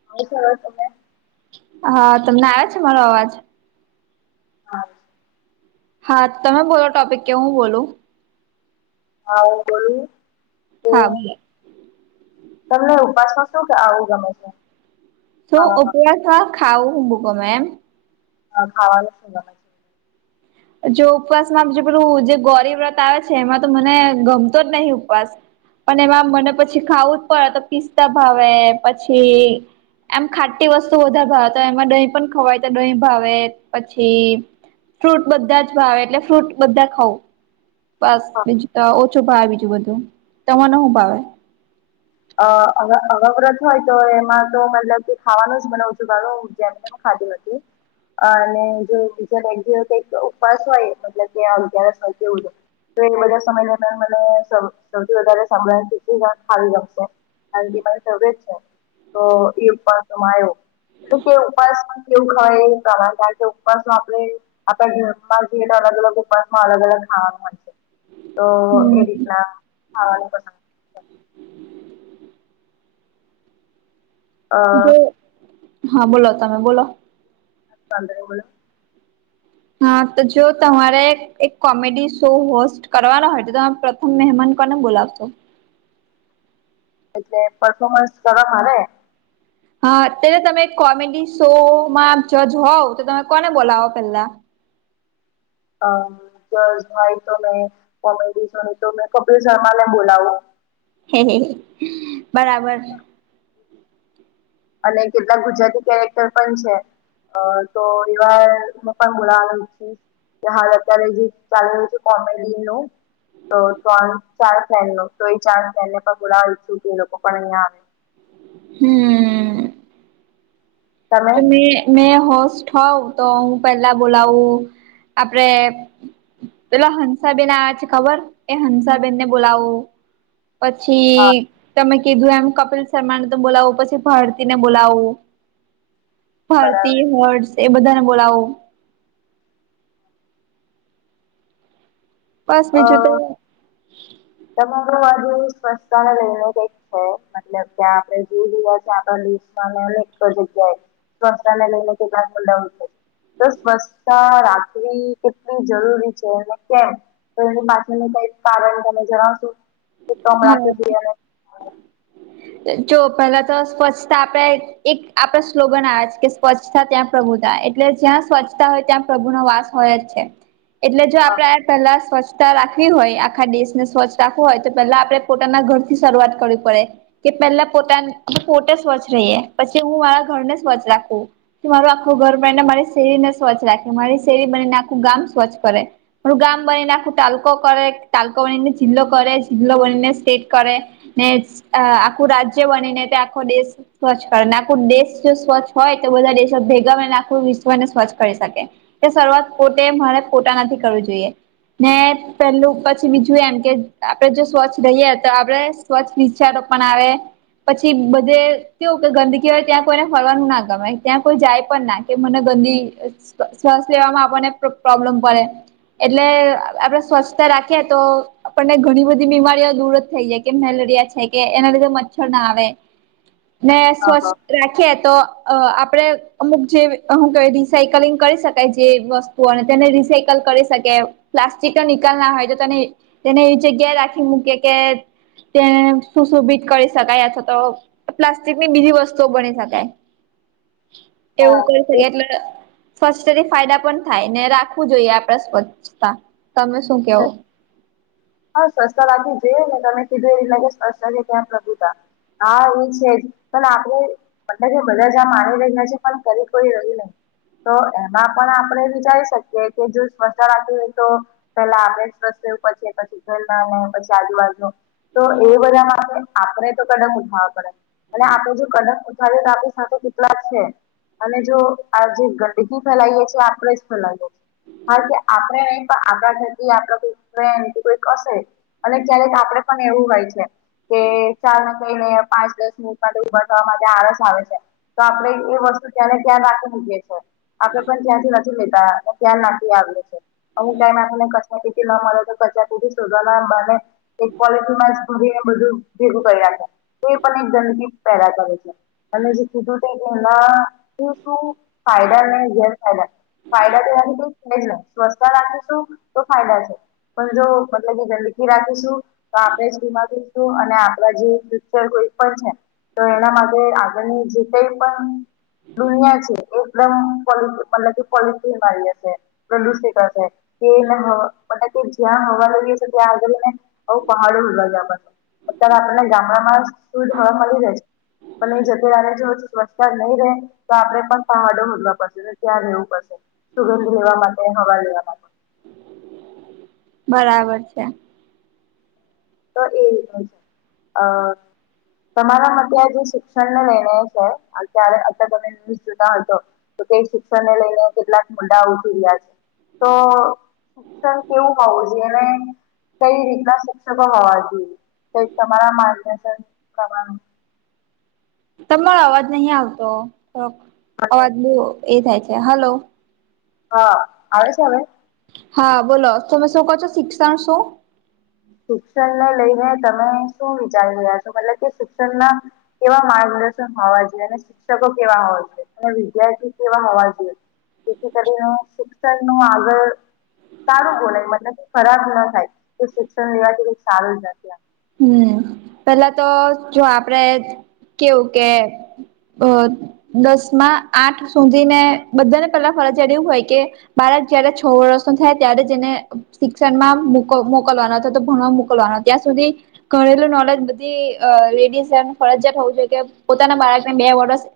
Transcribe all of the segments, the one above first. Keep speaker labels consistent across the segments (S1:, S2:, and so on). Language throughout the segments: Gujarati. S1: [unintelligible]
S2: હા તમને આવ્યો છે મારો અવાજ?
S1: હા.
S2: હા તમે બોલો ટોપિક કે હું બોલું?
S1: હા હું બોલું. તો
S2: હા.
S1: તમને ઉપાસમાં શું કે ખાવું ગમે છે?
S2: તો
S1: ખાવામાં
S2: ઉપવાસ માં ખાવું હું ગમે એમ?
S1: હા ખાવાનું હું ગમે? છે?
S2: જો ઉપવાસમાં જે પેલું જે ગૌરી વ્રત આવે છે એમાં તો મને ગમતો જ નહી ઉપવાસ. પણ એમ મને પછી ખાવું જ પડે તો પિસ્તા ભાવે પછી એમ ખાટતી વસ્તુ વધારે ભાવે તો એમાં દહીં પણ ખવાય તો દહીં ભાવે, પછી ફ્રૂટ બધા જ ભાવે એટલે ફ્રૂટ બધા ખઉં. બસ
S1: હા.
S2: બીજું તો ઓછો ભાવ બીજું બધું, તમને હુ ભાવે?
S1: અ અવ અવ વ્રત હોય તો એમાં તો મતલબ કે ખાવાનું જ મને ઓછું ભાવે હું જેમ તેમ ખાધી નથી [unintelligible] અને જો બીજો કંઈક દિવસ કંઈક ઉપવાસ હોય તો જેમ કે આમ. તો એ બધા સમય દરમિયાન મને સૌથી વધારે સાંભળને [unintelligible] તો આર બી આઈ શોધે જ છે, તો એ પણ કેવું કે ઉપવાસમાં કેવું ખવાય એ કારણ કે ઉપવાસમાં આપણે આપણા ઘરમા જે રીતે અલગ અલગ ઉપવાસમાં અલગ અલગ ખાવાનું હોય છે. તો એ જ
S2: હમ
S1: રીતના, ખાવાનું પસંદ. છે અ
S2: જે હા બોલો તમે બોલો.
S1: [unintelligible]
S2: હા તો જો તમારે એક કોમેડી શો હોસ્ટ કરવાનો હોય તો તમે ત મહેમાન કોને બોલાવ શો?
S1: એટલે પર્ફોર્મન્સ કરવા મારે?
S2: હા ત્યારે તમે કોમેડી શોમાં જજ હોવ તો તમે કોને બોલાવો પેલા?
S1: અ જજ હોય તો મે કોમેડી શૉ તો મે કપિલ શર્મા ને બોલાવું.
S2: હે હે બરાબર.
S1: અને કેટલાક ગુજરાતી કેરેક્ટર પણ છે. અ તો એ વાર હું પણ બોલાવાની છું. કે હાલ અત્યારે જે ચાલ રહ્યું છે કોમેડી નું. તો ત્રણ ચાર ફ્રેન્ડનો તો એ ચાર ફ્રેન્ડને પણ બોલાવવા ઇચ્છું કે એ લોકો પણ અહીયાં આવે.
S2: હમ.
S1: તમે
S2: તો મે મે હોસ્ટ હોઉ તો હું પેલા બોલાવું આપરે પેલો હંસાબેન આવે છે ખબર એ હંસાબેન ને બોલાવુ.
S1: હા
S2: પછી તમે કીધું એમ કપિલ શર્માને તો બોલાવું પછી ભારતીને બોલાવું.
S1: બરાબર
S2: ભારતી, હર્ષએ બધાને બોલાવું. બસ બીજું તો
S1: સમગ્રવાદી સ્વચ્છતાને લઈને કંઈક છે મતલબ કે આપણેે જોઈ રહયા છે આપણા દિશામા અનેક જગ્યાએ સ્વચ્છતા ને લઈને કેટલાક [unintelligible] તો સ્વચ્છતા રાખવી કેટલી જરૂરી છે અને કેમ? તો એના માટેનું કઈક કારણ તમે જણાવશો કે
S2: હા
S1: કમણાથી જઈ અને
S2: જો પેલા તો સ્વચ્છતા આપે એક આપડે સ્લોગન આવે છે કે સ્વચ્છતા ત્યાં પ્રભુતા એટલે જ્યાં સ્વચ્છતા હોય ત્યાં પ્રભુનો વાસ હોય જ છે એટલે જો આપણે પેલા સ્વચ્છતા રાખવી હોય આખા દેશને સ્વચ્છ રાખવું હોય તો પેલા આપડે પોતાના ઘરથી શરૂઆત કરવી પડે. કે પેલા પોતાને પોતે સ્વચ્છ રહીએ પછી હું મારા ઘરને સ્વચ્છ રાખું. કે મારું આખું ઘર બનીને મારી શેરીને સ્વચ્છ રાખે મારી શેરી બનીને આખું ગામ સ્વચ્છ કરે. મારું ગામ બનીને આખું તાલુકો કરે તાલુકો બનીને જિલ્લો કરે જિલ્લો બનીને સ્ટેટ કરે. ને જ અ આખું રાજ્ય બની ને તે આખો દેશ સ્વચ્છ કરે આખું દેશ જો સ્વચ્છ હોય તો બધા દેશો ભેગા મળીને આખું વિશ્વને સ્વચ્છ કરી શકે. તે શરૂઆત પોતે મારે પોતાનાથી કરવી જોઈએ. ને પેલું પછી બીજું એમ કે આપડે જો સ્વચ્છ રહીએ તો આપડે સ્વચ્છ ક્ષારોપણ આવે. પછી બધે કેવુ કે ગંદકી હોય ત્યાં કોઈને ફરવાનું ના ગમે ત્યાં કોઈ જાય પણ ના. કે મને ગંદી શ્વાસ લેવામાં આપણને પ્રોબ્લેમ પડે એટલે આપણે સ્વચ્છતા રાખીએ તો આપણને ઘણી બધી બીમારીઓ દૂર જ થઈ જાય. મેલેરિયા છે કે એના લીધે મચ્છર ના આવે ને
S1: હા
S2: સ્વચ્છ
S1: હા
S2: રાખીએ તો અ આપડે અમુક જે હું કેવાય રિસાયકલિંગ કરી શકાય જે વસ્ત તુઓ અને તેને રિસાયકલ કરી શકીએ પ્લાસ્ટિકનો નિકાલ ના હોય તો તેને તેને એવી જગ્યા રાખી મૂકીએ કે તેને સુશોભિત કરી શકાય અથવા તો પ્લાસ્ટિકની બીજી વસ્તુઓ બની શકે.
S1: હા
S2: તેવું કરી
S1: એ
S2: શકાય એટલે સ્વચ્છતાથી ફાયદા પણ થાય ને રાખવું જોઈએ આપણે સ્વચ્છતા તમે શું કેવો?
S1: હા સ્વચ્છતા રાખવું જોઈએ ને તમે કીધું એ રીતના કે છે ત્યાં પ્રભુતા. હા ઊં છે જ પણ આપણે મ કે બધા જ આ માની રહ્યા છે પણ ક કોઈ રહ્યું નહી. તો એમાં પણ આપણેે વિચારી શકીએ કે જો સ્વ્ચ્છતા રાખવી હોય તો પેલા આપડે સ્વચ્છ રહેવું પડશે પછી [unintelligible] પછી આજુબાજુ તો એ બધામા આપણે તો કદમ ઉઠાવવા પડે. અને આપડે જો કદમ ઉઠાવીએ તો આપણી સાથે કેટલા જ છે. અને જો આ જે ગંદકી ફેલાઈએ છીએ આપણેે જ ફેલાવીએ છીએ. હા કે આપડે નહી પણ આપણા ઘરથી આપડા કોઈ ફ્રેન્ડ કોઈ હશે અને ક્યારેક આપડે પણ એવું હોય છે. કે ચાલ ને કહીને પાંચ દસ મિનિટ માટે ઉભા થવા માટે આળસ આવે છે. તો આપણેે એ વસ્તુ તયાને તયા રાખી મૂકીએ છે. આપડે પણ ત્યાંથી નથી લેતા અને તયા નાખી આવીએ છે. અમુક ટાઈમે આપને કચરા પેટી ન મલે તો કચરા પેટી શોધવાના બાને એક પોલસીમાં જ બધુંયે બધુ ભેગું કર્યા તો એ પણ એક ગંદકી પેદા કરે છે. અને જે કીધું તે કે એમાં શું શું ફાયદા ને ગેરફાયદા ફાયદા તેનાથી કોઈ છે, જ ન સ્વચછતા રાખીશું તો ફાયદા છે. પણ જો મતલબ કે ગંદગી રાખીશું તો આપણે જ ગુમાવીશું અને આપણા જે ફુયુચર કોઈ પણ છે. તો એના માટે આગળની જે કઈ પણ દુનિયા છે. એકદમ પો મતલબ કે પોલિટીનમા આવી જશે પ્રદુષિત હશે કે એને હ [unintelligible] જ્યાં હવા લાગ છે, ત્યાં આગળ એને આવું પહાડ [unintelligible] આપણને અત્યારે આપણને ગામડામાં સુધ હવા મલી રહે પણ એ જતે વારે જો સ્વચછતા નહી રે તો આપડે પણ પહાડો હોધવા પડશે ત્યાં રેવું પડશે સુગંધ લેવા માટે હવા લેવા માટે
S2: બરાબર છે.
S1: તો એ રીતનુ છે, અ તમારા માટે આ જે શિક્ષણનો નિર્ણય છે, અત્યારે અતયાર તમે ન્યૂઝ જોતા હશો તો તે શિક્ષણને લઈને કેટલાક મુદ્દા ઉઠી રહ્યા છે, તો શિક્ષણ કેવું હોવું જોઈએ એને કઈ રીતના શિ ક્ષકો હોવા જોઈએ કોઈ તમારા માર્ગદર્શન પ્રમાણે
S2: તમારો અવાજ નહી આવતો
S1: અને
S2: અવાજ બો એ થાય છે. હાલો
S1: હ આવે છે, હવે?
S2: હ બોલો તમે શું કો છો શિક્ષણ શું?
S1: શિક્ષણને લઈને તમે શું વિચારી રહ્યા છો મતલબ કે શિક્ષણના કેવા માર્ગદર્શન હોવા જોએ અને શિક્ષકો કેવા હોવા જોએ અને વિદ્યાર્થી કેવા હોવા જોએ જેથી કરીને શિક્ષણનું આગળ સારું બોલાય મતલબ કે ખરાબ ન થાય શિક્ષણ લેવાથી સારું નથી
S2: હમ પેલા તો જો આપડે કેવું કે અ દસમાં આઠ સુધી ને બધાને પેલા ફરજિયાત એવું હોય કે બાળક જય્યારે છ વર્ષ ન થાય ત્યારે એને શિક્ષણમાં મોક મોકલવાનો હતો તો ભણવામાં મોકલવાનો ત્યાં સુધી ઘરેલું નોલેજ બધી અ રેડી છે, ફરજયાત હોવુ જોઈએ કે પોતાના બાળકને બે વર્ષ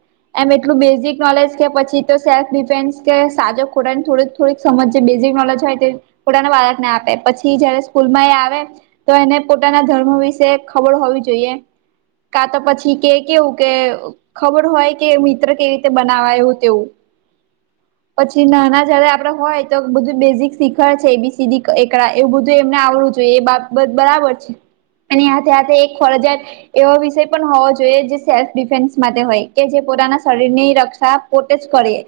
S2: એમ એટલું બેઝિક નોલેજ કે પછી તો સેલ્ફ ડિફેન્સ કે સાજો ખોરાન થોડુંક થોડીક સમજ જે બેઝિક નોલેજ હોય તે પોતાના બાળકને આપે પછી જયારે સ્કૂલમાં એ આવે તો એને પોતાના ધર્મ વિશે ખબર હોવી જોઈએ. કા તો પછી કે કેવું કે ખબર હોય કે મિત્ર કેવી રીતે બનાવાયું તેવું પછી નાના જયારે આપડે હોય તો બધું બેઝિક શીખાવે છે, એબીસીડી એકડા એવું બધું એમને આવડું જોએ એ બાબત બરાબર છે. એની હાથે હાથે એક ફરજિયાત એવો વિષય પણ હોવો જોઈએ જે સેલ્ફ ડિફેન્સ માટે હોય કે જે પોતાના શરીરની રક્ષા પોતે જ કરયે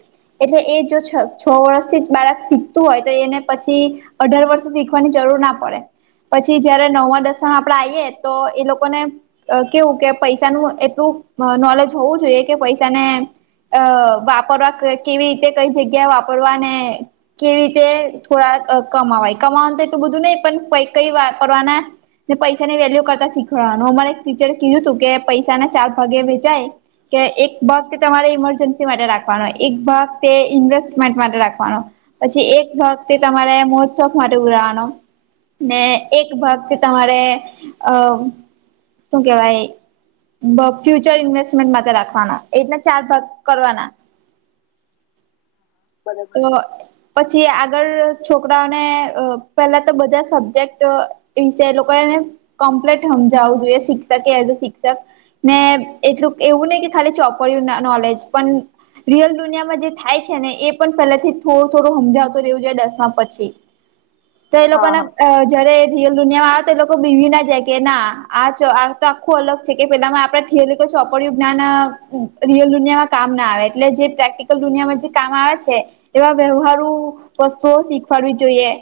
S2: એટલે એ જો છ છ વર્ષથી જ બાળક શીખતું હોય તો એને પછી અઢાર વર્ષ શીખવાની જરૂર ના પડે પછી જયારે નવમાં દસ હા આપડે આઈએ તો એ લોકો ને અ કેવું કે પૈસાનું એટલું અ નોલેજ હોવું જોઈએ કે પૈસાને અ વાપરવા કે કેવી રીતે કઈ જગ્યા વાપરવાને કેવી રીતે થોડા અ કમાવાય કમાવાનું તો એટલું બધું નહી પણ કઈ કઈ વાપરવાના ને પૈસાની વેલ્યુ કરતા શીખવાડવાનું અમારે એક ટીચરે કીધું હતું કે પૈસા ના ચાર ભાગે વેચાય કે એક ભાગ તે તમારે ઇમરજન્સી માટે રાખવાનો એક ભાગ તે ઇન્વેસ્ટમેન્ટ માટે રાખવાનો પછી એક ભાગ તે તમારે મોજ શોખ માટે ઉડાડવાનો ને એક ભાગ છે. તમારે અ શું કેવાય બોવ ફ્યુચર ઇન્વેસ્ટમેન્ટ માટે રાખવાના એકના ચાર ભાગ કરવાના
S1: [inaudible] બરોબર
S2: અ. પછી આગળ છોકરાઓને અ પેલા તો બધા સબ્જેક્ટ છે એ લોકો એને કમ્પ્લીટ હમજાવું જોઈએ શિક્ષક એઝ અ શિક્ષક ને એટલું એવું નહી કે ખાલી ચોપડ્યું ના નોલેજ પણ રિયલ દુનિયામાં જે થાય છે ને એ પણ પહેલાથી થોડું થોડું હમજાવતો રહેવું જોય દસમા પછી
S1: [inaudible]
S2: ત્યાં એ
S1: હા હા
S2: લોકોને અ જયારે રિયલ દુનિયામાં આવે તો એ લોકો બીવી ના જાય કે ના આ આ તો આખું અલગ છે કે પેલામાં આપણે એ લોકો ચોપડું જ્ઞાન અ રિયલ દુનિયામાં કામ ના આવે એટલે જે પ્રેક્ટિકલ દુનિયામાં જે કામ આવે છે. એવા વ્યવહારું વસ્તુઓ શીખવાડવી જોઈએ.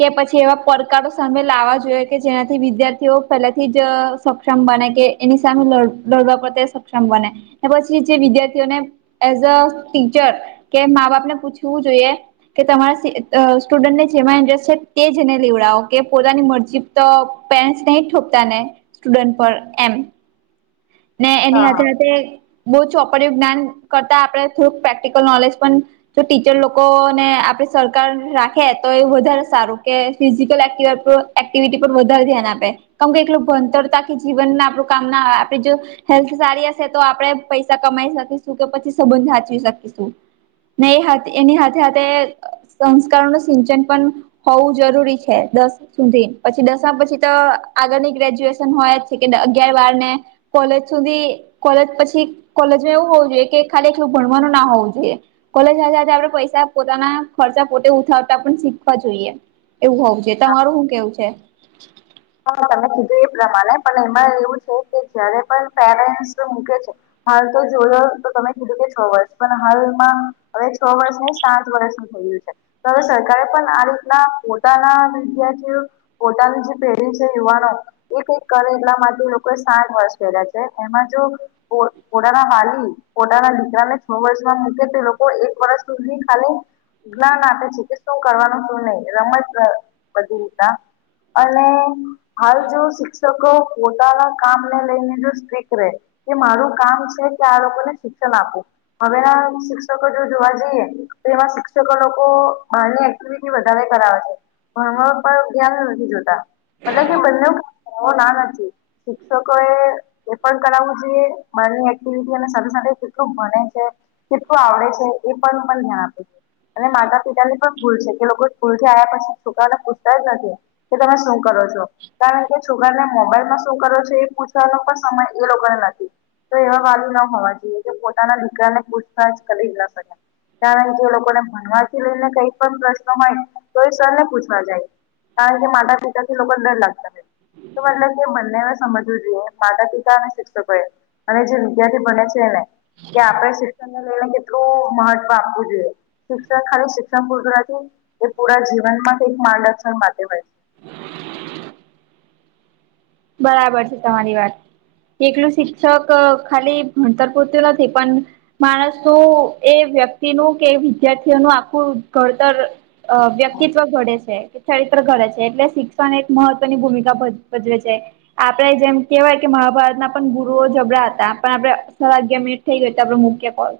S2: કે પછી એવા પડકારો સામે લાવવા જોઇએ કે જેનાથી વિદ્યાર્થીઓ પહેલાથી જ સક્ષમ બને કે એની સામે લ લડવા પ્રત્યે સક્ષમ બને પછી એ જે વિદ્યાર્થીઓને એઝ અ ટીચર કે માં બાપ ને પૂછવું જોઈએ કે તમારા અ સ્ટુડન્ટને જેમાં ઇન્ટરેસ્ટ છે તે જ એને લેવડાવો કે પોતાની મરજી ચીપ તો પેચ તો નઈ ઠોપતા ને સ્ટુડન્ટ પર એમ. ને એની
S1: હા હા
S2: હાથે હાથે બહુ ચોપડીઓ નુ જ્ઞાન કરતા આપણે થોડુંક પ્રેક્ટિકલ નોલેજ પણ જો ટીચર લોકોને આપડે સરકાર રાખે તો એ વધારે સારું કે ફિઝિકલ એક્ટિવ એક્ટિવિટી પર વધારે ધ્યાન આપે કેમ કે એકલું ભણતરતા કે જીવન આપણું કામ ના આપે જો હેલ્થ સારી હશે તો આપણે પૈસા કમાઈ શકીશું કે પછી સંબંધ હાચવી શકીશું. ને હાથે એની હાથે હાથે સંસ્કારો નુ સિંચન પણ હોવું જરૂરી છે દસ સુધી પછી દસમા પછી તો આગળની ગ્રેજ્યુએશન હોય જ છે અગિયાર બાર ને કોલેજ સુધી કોલેજ પછી કોલેજમાં એવું હોવું જોઈએ કે ખાલી એકલું ભણવાનું ના હોવું જોઈએ. કોલેજ સાથે સાથે આપડે પૈસા પોતાના ખર્ચા પોતે ઉઠાવતા પણ શીખવા જોઈએ. એવું હોવુ જોઇએ તમારું હું કેવું છે.
S1: હ તમે કીધું એ પ્રમાણે પણ એમાં એવું છે કે જયારે પણ પેરેન્ટ્સ મૂકે છે. હાલ તો જોયો તો તમે કીધું કે છ વર્ષ પણ હાલમાં હવે છ વર્ષ નહી સાત વર્ષ એવી રીતે હવે સરકાર પણ આ રીતના પોતાના વિદ્યાર્થીઓ પોતાનું જે યુવાનો એક [unintelligible] કરે એટલા માટે લોકો સાત વર્ષ કર્યા છે એમાં જો ઓ ઓડાના હાલી પોતાના દીકરાને છ વર્ષમાં મૂકે તે લોકો એક વર્ષ સુધી ખાલી જ્ઞાન આપે છે કે શું કરવાનું શું નહી રમત બધું અને. હાલ જો શિક્ષકો પોતાના કામને લઈને જો સ્ટ્રીક રહેે કે મારું કામ છે કે આ લોકોને શિક્ષણ આપું. હવે ના શિક્ષકો જો જોવા જઈએ તો એમાં શિક્ષકો લોકો બાનુ [unintelligible] વધારે કરાવે છે. ભણવાના પર ધ્યાન નથી જોતા. એટલે કે બંને કરાવો ના નથી. શિક્ષકોએ એ પણ કરાવવું જોઈએ. બારની એક્ટિવિટી સાથે સાથે કેટલું ભને છે કેટલું આવડે છે? એ પર પણ ધ્યાન આપવું જોઈએ. અને માતા પિતાની પણ ભૂલ છે. કે એ લોકો સ્કૂલથી આવ્યા પછી છોકરાને પૂછતા જ નથી. કે તમે શું કરો છો? કારણ કે છોકરાને મોબાઈલમાં શું કરો છો? એ પૂછવાનો પણ સમય એ લોકોને નથી. તો એવા વાલી ના હોવા જોઈએ કે પોતાના દીકરાને પૂછતાજ કરી જ ના શકાય. કારણ જો એ લોકોને ભણવાથી લઈને કઈ પણ પ્રશ્નો હોય તો એ સરને પૂછવા જાય. કારણ કે માતા પિતાથી લોકોને ડર લાગતા હોય. તો મતલબ કે બંનેને સમજવું જોઈએ. માતા-પિતા અને શિક્ષકોએ. અને જગ્યાથી ભણે છેને કે આપણે શિક્ષણને લઈને કેટલું મહત્વ આપવું જોઈએ. શિક્ષણ ખાલી શિક્ષણ પૂરતુ નથી. એ પૂરા જીવનમાંથી માર્ગદર્શન માટે હોય. છે
S2: બરાબર છે. તમારી વાત. એકલું શિક્ષક ખાલી ભણતર પૂરતુ નથી પન માણસનું એ વ્યક્તિનું કે વિદ્યાર્થીઓનું આખું ઘડતર અ વ્યક્તિત્વ ઘડે છે. ચરિત્ર ઘડે છે. એટલે શિક્ષણ એક મહત્વની ભૂમિકા ભજ ભજવે છે. આપણે જેમ કેહેવાય કે મહાભારતના પણ ગુરુઓ જબડા હતા પણ આપણે સ [unintelligible] ક‌ઈ કેતા પણ હૂ કેતા હોય.